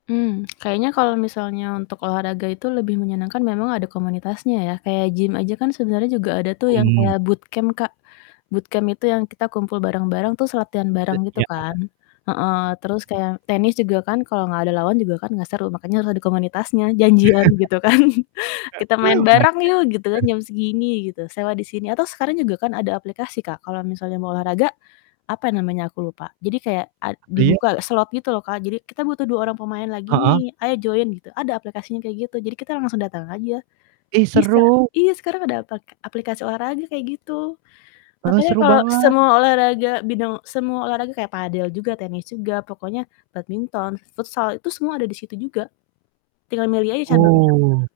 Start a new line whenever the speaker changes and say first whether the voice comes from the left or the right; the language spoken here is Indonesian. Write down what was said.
left: Mmm, kayaknya kalau misalnya untuk olahraga itu lebih menyenangkan memang ada komunitasnya ya, kayak gym aja kan sebenarnya juga ada tuh yang
right: Mmm.
left: kayak bootcamp Kak, bootcamp itu yang kita kumpul bareng-bareng, terus latihan
right: E
left: bareng gitu
right: iya, ada.
left: kan. Heeh, terus kayak tenis juga kan, kalau nggak ada lawan juga kan nggak seru, makanya harus ada komunitasnya, janjian gitu kan, "Kita main bareng yuk," gitu kan,
right: [unintelligible] Juga?
left: "jam segini," gitu. "Sewa di sini," atau sekarang juga kan ada aplikasi Kak, kalau misalnya mau olahraga, apa namanya aku lupa, jadi kayak ad
right: Oh iya?
left: dibuka slot gitu loh Kak. Jadi "Kita butuh 2 orang pemain lagi
right: Heeh?
left: nih, ayo join," gitu ada aplikasinya kayak gitu. Jadi kita langsung datang aja.
right: Ih
left: Bisa
right: seru!
left: iya, sekarang ada pake aplikasi olahraga, kayak gitu.
right: Heeh,
left: Makanya
right: seru
left: kalau
right: banget.
left: semua olahraga, bidang semua olahraga, kayak padel juga, tenis juga, pokoknya badminton, futsal itu semua ada di situ juga, tinggal milih aja cabangnya.
right: Oh.